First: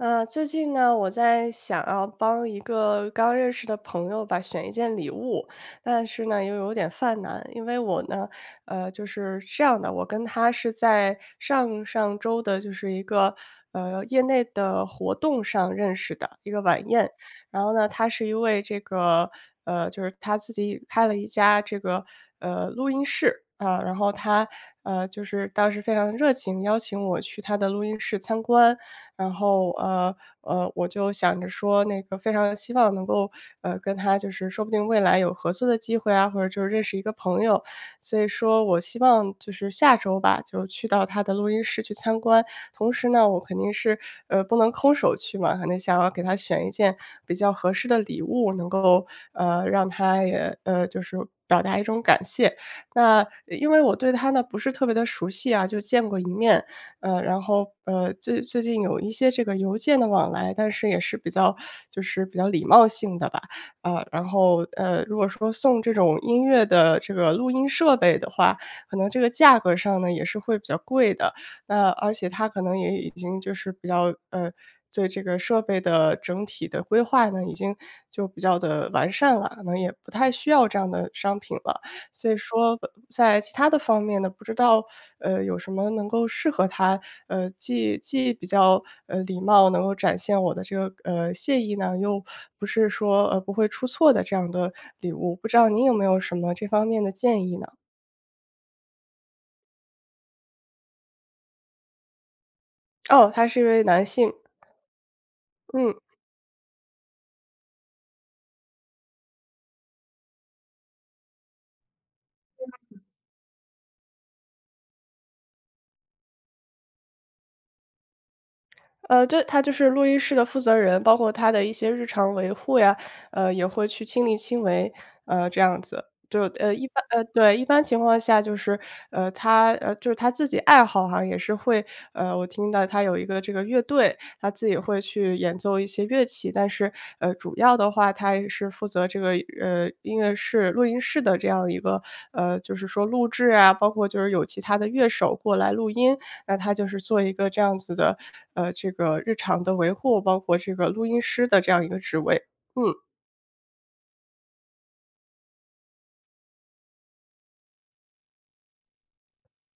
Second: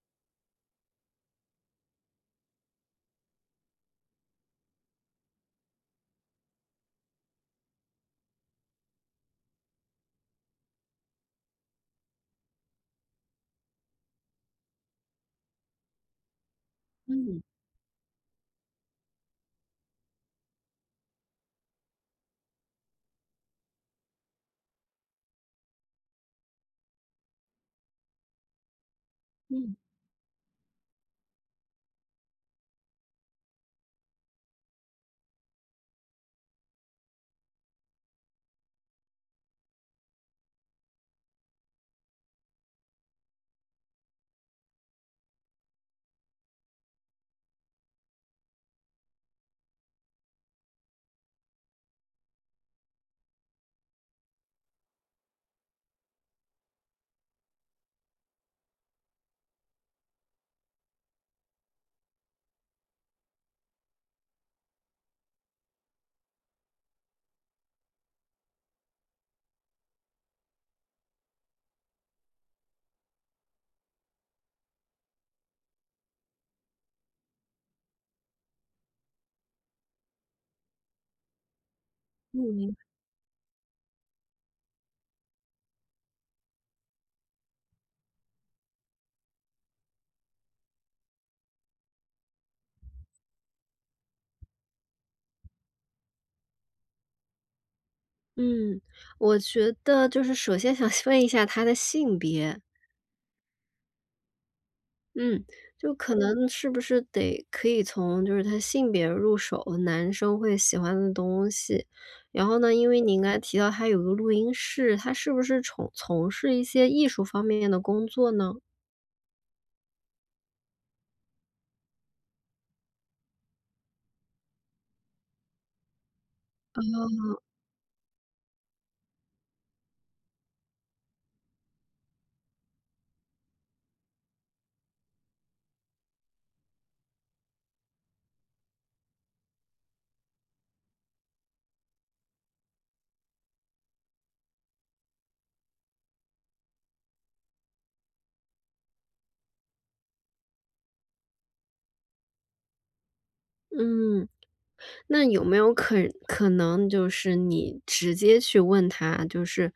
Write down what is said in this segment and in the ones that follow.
呃，最近呢，我在想要帮一个刚认识的朋友吧，选一件礼物。但是呢，又有点犯难，因为我呢呃，就是这样的，我跟他是在上上周的，就是一个，呃，业内的活动上认识的，一个晚宴。嗯。然后呢，他是一位这个呃，就是他自己开了一家这个，呃，录音室。嗯，然后他，嗯，就是当时非常热情邀请我去他的录音室参观。然后，嗯。呃呃，我就想着说那个非常希望能够，呃，跟他就是说不定未来有合作的机会啊，或者就认识一个朋友。所以说我希望就是下周吧，就去到他的录音室去参观。同时呢，我肯定是，呃，不能空手去嘛，可能想要给他选一件比较合适的礼物，能够，呃，让他也呃，就是表达一种感谢。那，呃，因为我对他呢，不是特别地熟悉啊，就见过一面。呃，然后，呃，最最近有一些这个邮件的往来，但是也是比较 就是比较礼貌性的吧。呃，然后，呃，如果说送这种音乐的这个录音设备的话，可能这个价格上呢，也是会比较贵的。那，而且他可能也已经就是比较呃，对这个设备的整体的规划呢，已经就比较地完善了，可能也不太需要这样的商品了。所以嗯，明说白。在其他的方面呢，不知道，呃，有什么能够适合他，呃，既既比较，呃，礼貌能够展现我的这个，呃，谢意呢？又不是说，呃，不会出错的这样的礼物。不知道您有没有什么这方面的建议呢？嗯，我觉得就是首先想问一下他的性别。哦，他是一位男性。嗯，就嗯。可能是不是得可以从就是他性别入手，男生会喜欢的东西。然后呢，因为嗯。您刚才提到他有个录音室，他是不是重从事一些艺术方面的工作呢？呃，对，他就是录音室的负责人，包括他的一些日常维护呀，呃，也会去亲力亲为，呃，这样子。对，呃，一般呃，嗯。对，一般情况下就是呃，他呃，就是他自己爱好啊也是会呃，我听到他有一个这个乐队，他自己也会去演奏一些乐器。但是，呃，主要的话，他也是负责这个，呃，音乐室录音室的这样一个呃，就是说录制啊，包括就是有其他乐手过来录音。那他就是做一个这样子的，呃，这个日常的维护，包括这个录音师的这样一个职位。嗯。嗯，那有没有可可能就是你直接去问他。就是，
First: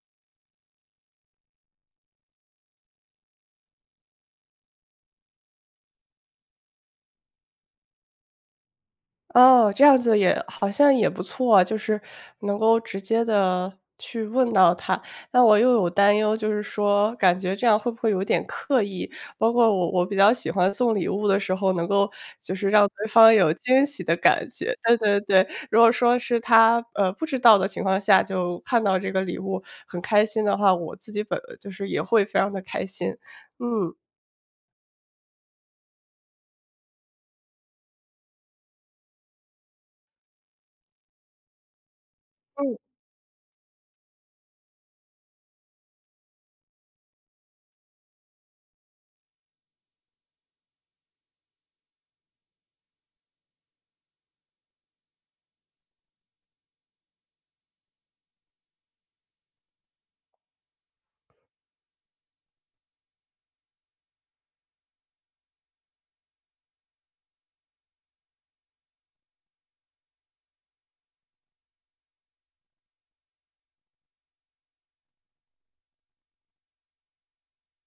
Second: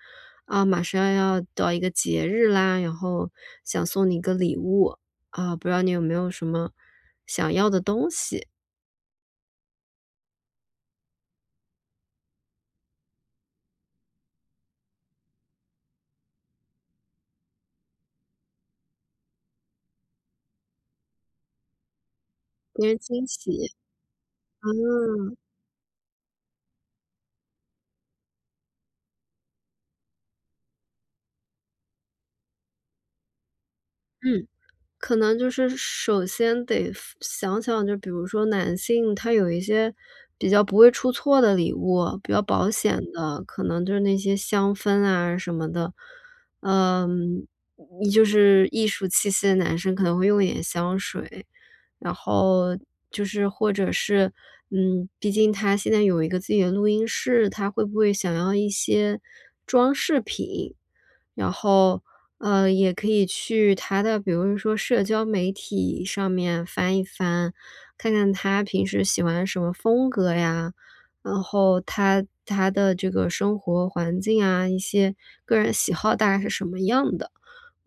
啊，马上要到一个节日啦，然后想送你一个礼物，啊，不知道你有没有什么想要的东西。哦，这样子也好像也不错啊，就是，能够直接地去问到他。那我又有担忧，就是说感觉这样会不会有点刻意？包括我我比较喜欢送礼物的时候，能够就是让 [unintelligible] 对惊方有喜。惊喜的感觉。对对啊。对，如果说是他，呃，不知道的情况下就看到这个礼物，很开心的话，我自己本就是也会非常地开心。嗯。嗯，可能就是首先得分想想就比如说男性他有一些，比较不会出错的礼物，比较保嗯。险的，可能就是那些香氛啊什么的。呃，就是艺术气息的男生可能会用一点香水。然后，就是或者是嗯，毕竟他现在有一个自己的录音室，他会不会想要一些装饰品？然后，呃，也可以去他的比如说社交媒体上面翻一翻，看看他平时喜欢什么风格呀，然后他他的这个生活环境啊，一些个人喜好大概是什么样的。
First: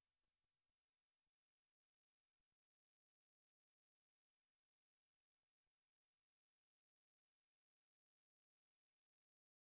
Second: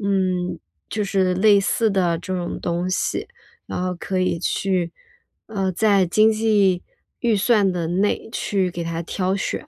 嗯，就是类似的这种东西，然后可以去呃，在经济预算的内去给他挑选。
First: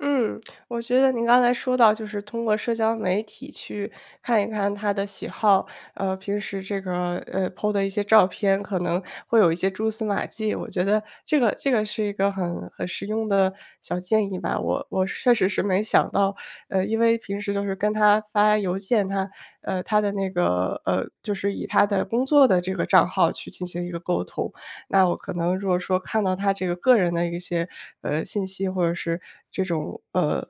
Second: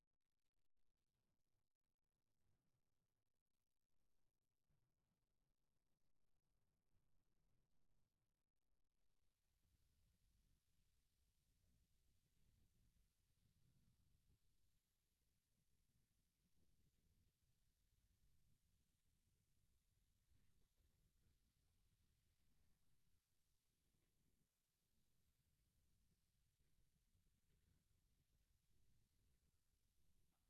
嗯，我觉得您刚才说到就是通过社交媒体去看一看他的喜好，呃，平时这个，呃，po 的一些照片可能会有一些蛛丝马迹，我觉得这个这个是一个很很实用的小建议吧。我我确实是没想到。呃，因为平时都是跟他发邮件他呃，他的那个呃，就是以他的工作的这个账号去进行一个沟通。那我可能如果说看到他这个个人的一些，呃，信息，或者是这种，呃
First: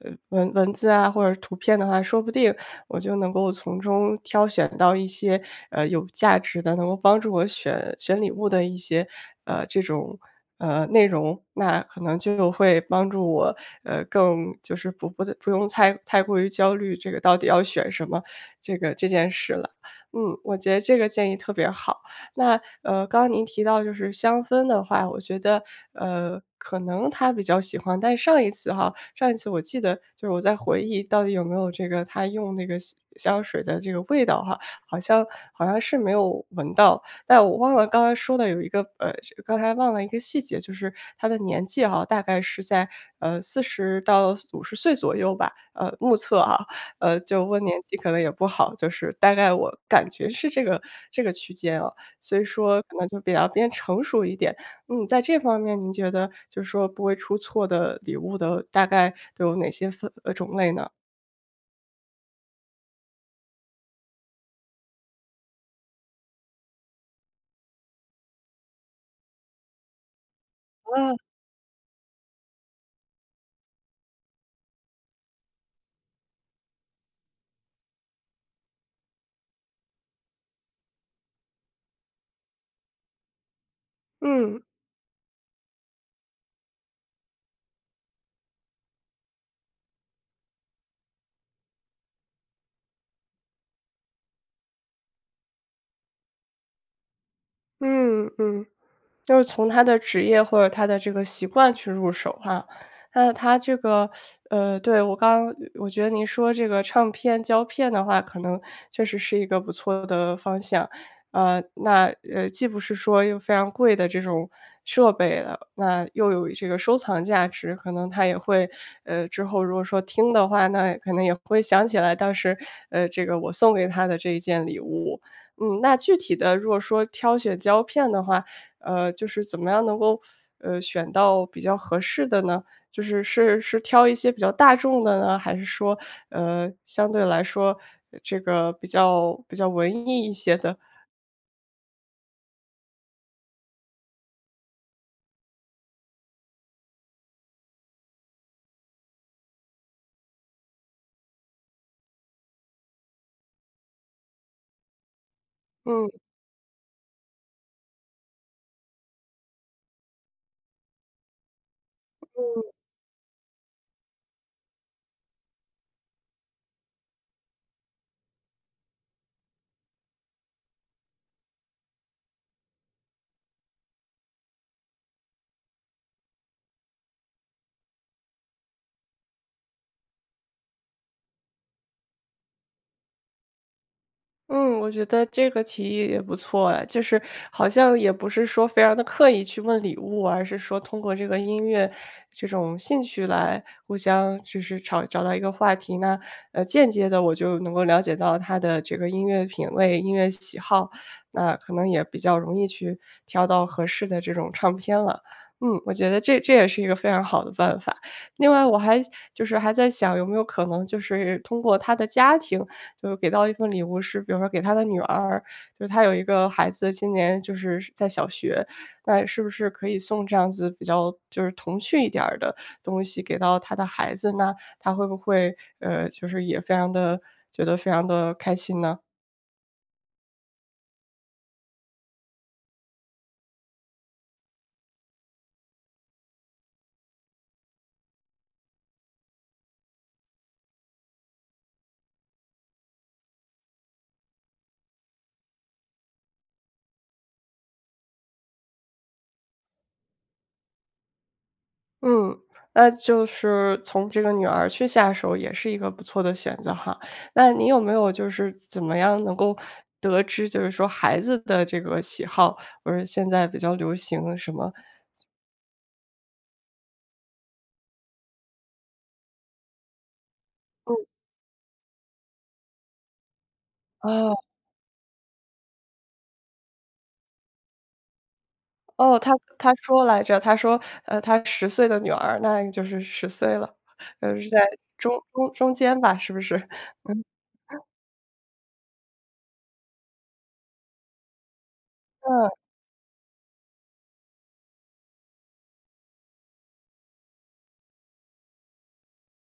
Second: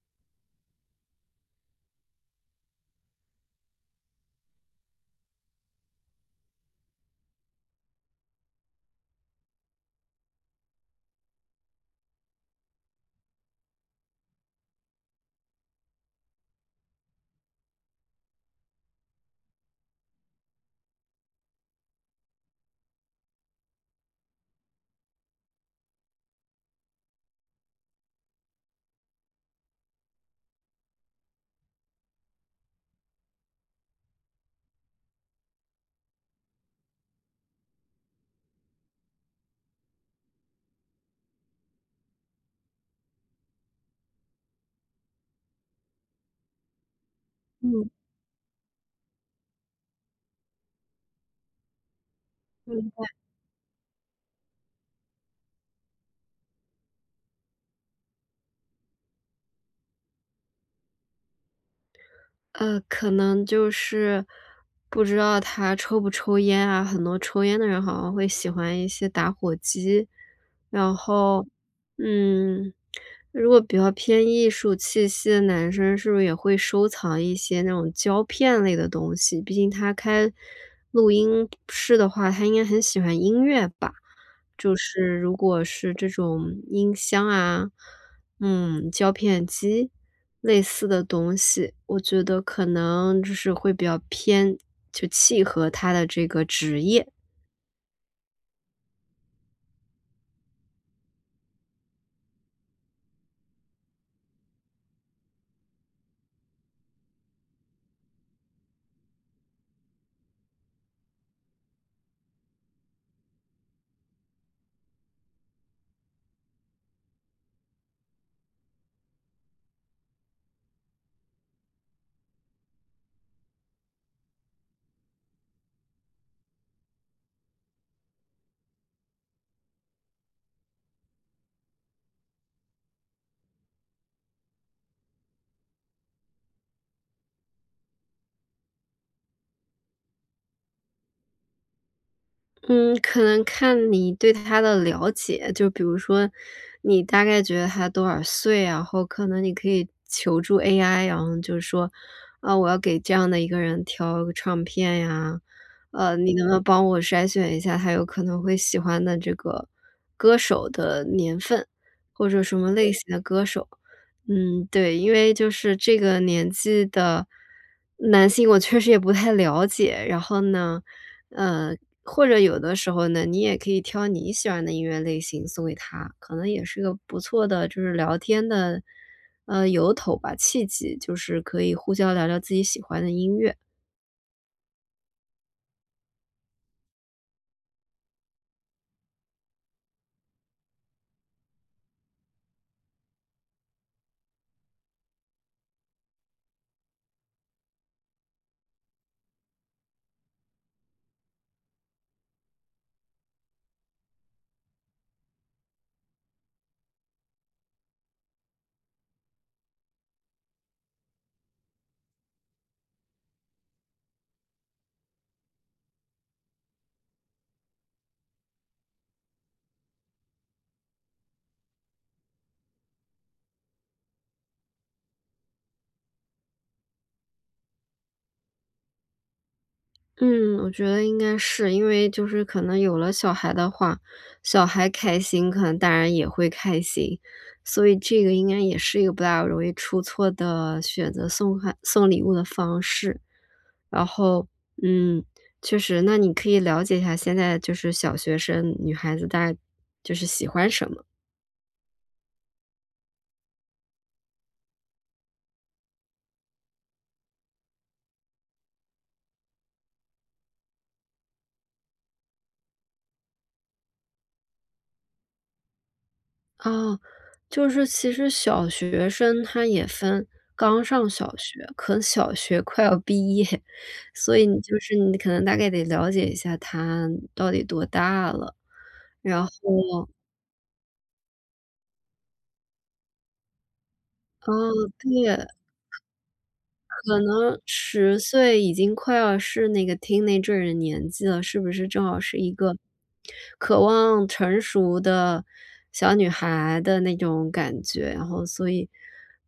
呃，文文字啊或者图片的话，说不定我就能够从中挑选到一些，呃，有价值的，能够帮助我选选礼物的一些，呃，这种，呃，内容。那可能就会帮助我，呃，更就是不不用太太过于焦虑这个到底要选什么，这个这件事了。嗯，我觉得这个建议特别好，那，呃，刚刚您提到就是香氛的话，我觉得，呃，可能他比较喜欢，但上一次哈，上一次我记得就是我在回忆到底有没有这个，他用那个香香水的这个味道哈，好像好像是没有闻到。但我忘了刚刚说的有一个呃，刚才忘了一个细节，就是他的年纪啊，大概是在，呃，40到50岁左右吧，呃，目测啊。呃，就问年嗯。纪可能也不好，就是大概我感觉是这个这个区间啊，所以说明可能白。就比较偏成熟一点。嗯，在这方面您觉得就说不会出错的礼物的大概有哪些分呃，种类呢？呃，可能就是不知道他抽不抽烟啊，很多抽烟的人好像会喜欢一些打火机。然嗯。后，嗯，如果比较偏艺术气息的男生，是不是也会收藏一些那种胶片类的东西。毕竟他开录音室的话，他应该很喜欢音乐吧，嗯。就是如果是这种音箱啊，嗯，胶片机？类似的东西，我觉得可能就是会比较偏就契合他的这个职业。嗯，嗯，就是从他的职业，或者他的这个习惯去入手哈。那他这个 呃，对，我刚我觉得你说这个唱片、胶片的话，可能确实是一个不错的方向。呃，那，呃，既不是说又非常贵的这种设备了，那又有这个收藏价值。可能他也会呃，之后如果说听的话，那可能也会想起来，当时，呃，这个我送给他的这件礼物。嗯，那具体的如果说挑选胶片的话，呃，就是怎么样能够，呃，选到比较合适的呢？就是，是是挑一些比较大众的呢，还是说，呃，相对来说这个比较比较文艺一些的？嗯。可能看你对他的了解，就比如说你大概觉得他多少岁。然后可能你可以求助 AI，然后就说：“嗯，我要给这样的一个人挑唱片呀，嗯。呃，你能不能帮我筛选一下他有可能会喜欢的这个歌手的年份，或者什嗯。么类型的歌手。”嗯，对，因为就是这个年纪的男性，我确实也不太了解。然后呢，嗯，或者有的时候呢，你也可以挑你喜欢的音乐类型送给他，可能也是一个不错的，就是聊天的呃，由头吧，契机，就是可以互相聊聊自己喜欢的音乐。嗯，我觉得这个提议也不错哎。就是好像也不是说非常地刻意去问礼物，而是说通过这个音乐，这种兴趣来互相就是找找到一个话题，那，呃，间接地我就能够了解到他的这个音乐品味，音乐喜好。那可能也比较容易去挑到合适的这种唱片了。嗯，我觉得这这也是一个非常好的办法。另外我还就是还在想，有没有可能就是通过他的家庭，就给到一份礼物是比如说给他的女儿，就他有一个孩子，今年就是在小学，那是不是可以送这样子比较就是童趣一点儿的东西，给到他的孩子呢？他会不会，呃，就是也非常地觉得非常地开心呢？嗯，我觉得应该是，因为就是可能有了小孩的话，小孩开心可能大人也会开心。所以这个应该也是一个不大容易出错的，选择送孩送礼物的方式。然后，嗯，确实，那你可以了解一下现在就是小学生女孩子大就是喜欢什么？嗯，那就是从这个女儿去下手也是一个不错的选择哈。那你有没有就是怎么样能够，得知就是说孩子的这个喜好？不是现在比较流行什么？啊，就是其实小学生她也分刚嗯。上小学可能小学快要毕业，所哦。以你就是你可能大概得了解一下她到底多大了。哦，他然后他说来着。他说，呃，他10岁的女儿，那就是10岁了。呃，是在哦，中对。中中间吧，是不是？可嗯。能 10岁已经快要是那个 teenager 的年纪了，是不是正好是嗯。一个，渴望成熟的，小女孩的那种感觉？然后所以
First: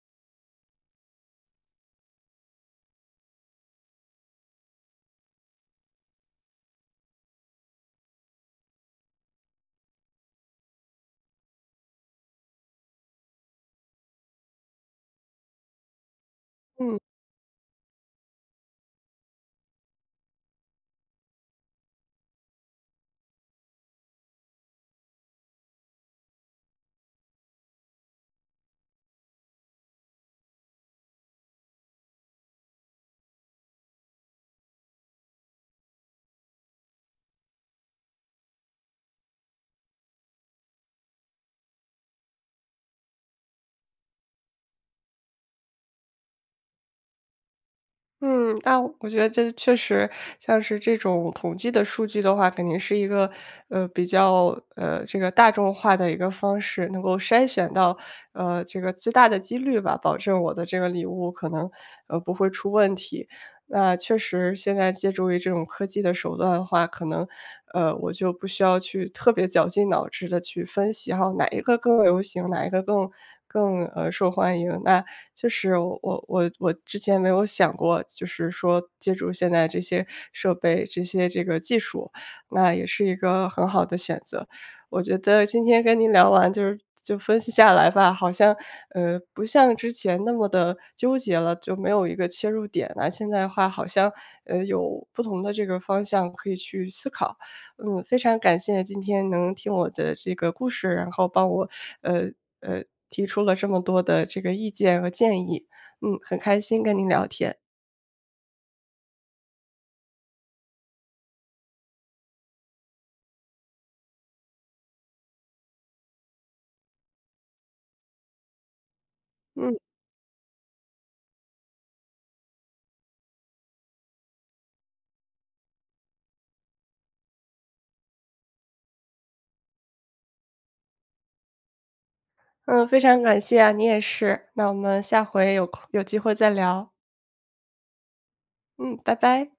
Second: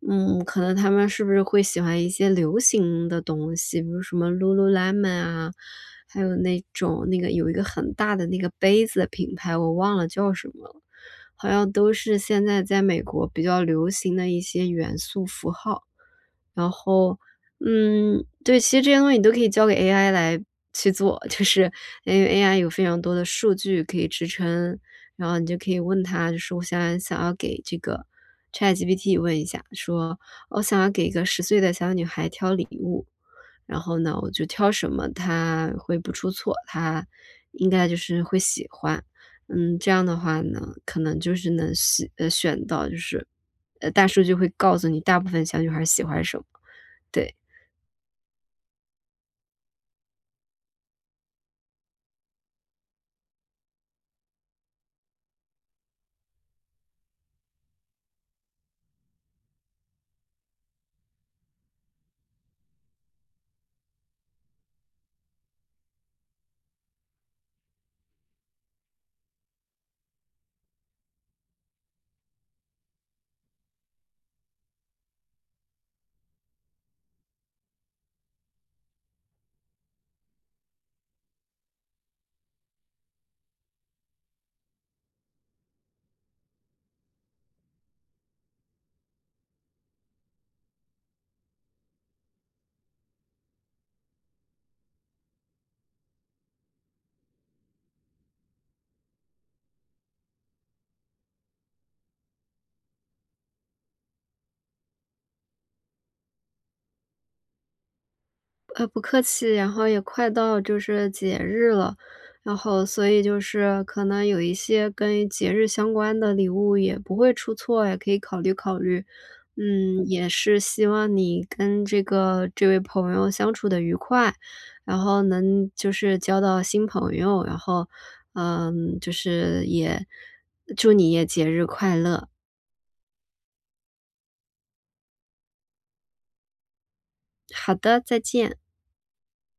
嗯，可能她们是不是会喜欢一些流行的东西？比如什么 Lululemon 啊，还有那种，那个有一个很大的那个杯子的品牌，我忘了叫什么了，好像都是现在在美国比较流行的一些元素符号。然嗯。后，嗯，对，其实这些东西你都可以交给 AI 来去做。就是因为 AI 有非常多的数据可以支撑，然后你就可以问它，就是我想想要给这个 ChatGPT 问一下，说：“我想要给一个10岁的小女孩挑礼物，然后呢我就挑什么她会不出错？她应该就是会喜欢。“嗯，这样的话呢，可能就是能选呃，选到就是呃，大数据就会告诉你大部分小女孩儿喜欢什么。对。嗯。那我觉得这确实，像是这种统计的数据的话，肯定是一个，呃，比较，呃，这个大众化的一个方式，能够筛选到，呃，这个最大的几率吧，保证我的这个礼物可能，呃，不会出问题。那确实现在借助于这种科技的手段的话，可能，呃，我就不需要去特别绞尽脑汁地去分析，然后哪一个更流行，哪一个更更，呃，受欢迎。那确实我我我之前没有想过就是说借助现在这些设备，这些这个技术，那也是一个很好的选择。我觉得今天跟您聊完就就分析下来吧，好像，呃，不像之前那么地纠结了，就没有一个切入点呐。现在的话好像，呃，有不同的这个方向可以去思考。嗯，非常感谢今天能听我的这个故事，然后帮我，呃，呃，提出了这么多的这个意见和建议。嗯，很开心跟您聊天。呃，不客气。然后也快到就是节日了，然后，所以就是可能有一些跟节日相关的礼物也不会出错，也可以考虑考虑。嗯。嗯，也是希望你跟这个这位朋友相处得愉快，然后能就是交到新朋友，然后，嗯，就是也祝你也节日快乐。嗯，非常感谢啊。你也是，那我们下回有空有机会再聊。好的，再见。嗯，拜拜。